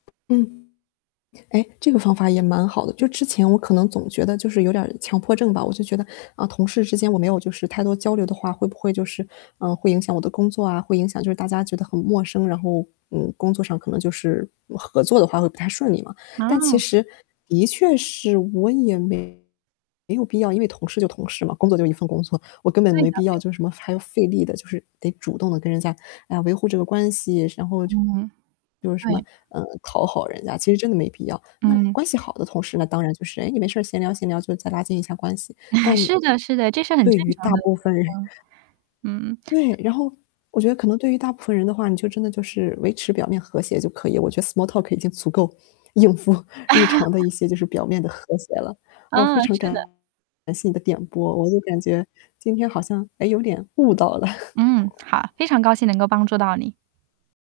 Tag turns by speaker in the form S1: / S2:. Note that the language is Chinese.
S1: 嗯，哎，这个方法也蛮好的。就是之前我可能总觉得就是有点儿强迫症吧，我就觉得，嗯，同事之间我没有就是太多交流的话，会不会就是，嗯，会影响我的工作啊，会影响就是大家觉得很陌生，然后，嗯，工作上可能就是，嗯，合作的话会不太顺利嘛。但其
S2: 啊。
S1: 实，的确是我也没有必要，因为同事就是同事嘛，工作就一份工作，我根本
S2: 对的
S1: 没必要
S2: 对
S1: 就是
S2: 的。
S1: 什么，还要费力地，就是，得主动地跟人家来维护这个关系，然后
S2: 嗯。
S1: 就是什么，
S2: 对。
S1: 嗯，讨好人家，其实真的没必要。那
S2: 嗯。
S1: 关系好的同事呢，当然就是，诶，你没事儿闲聊闲聊，就再拉近一下关系，
S2: 是的是的，这是很
S1: 但，对
S2: 正
S1: 于大
S2: 常的
S1: 部
S2: 对
S1: 分人
S2: 话。嗯。
S1: 对，然后，我觉得可能对于大部分人的话，你就真的就是维持表面和谐就可以，我觉得 small talk 已经足够应付日常的 一些就是表面的和谐了。哦，非
S2: 嗯，
S1: 常
S2: 是的。
S1: 感谢你的点拨，我就感觉今天好像，诶，还有点悟到了。
S2: 嗯，好，非常高兴能够帮助到你。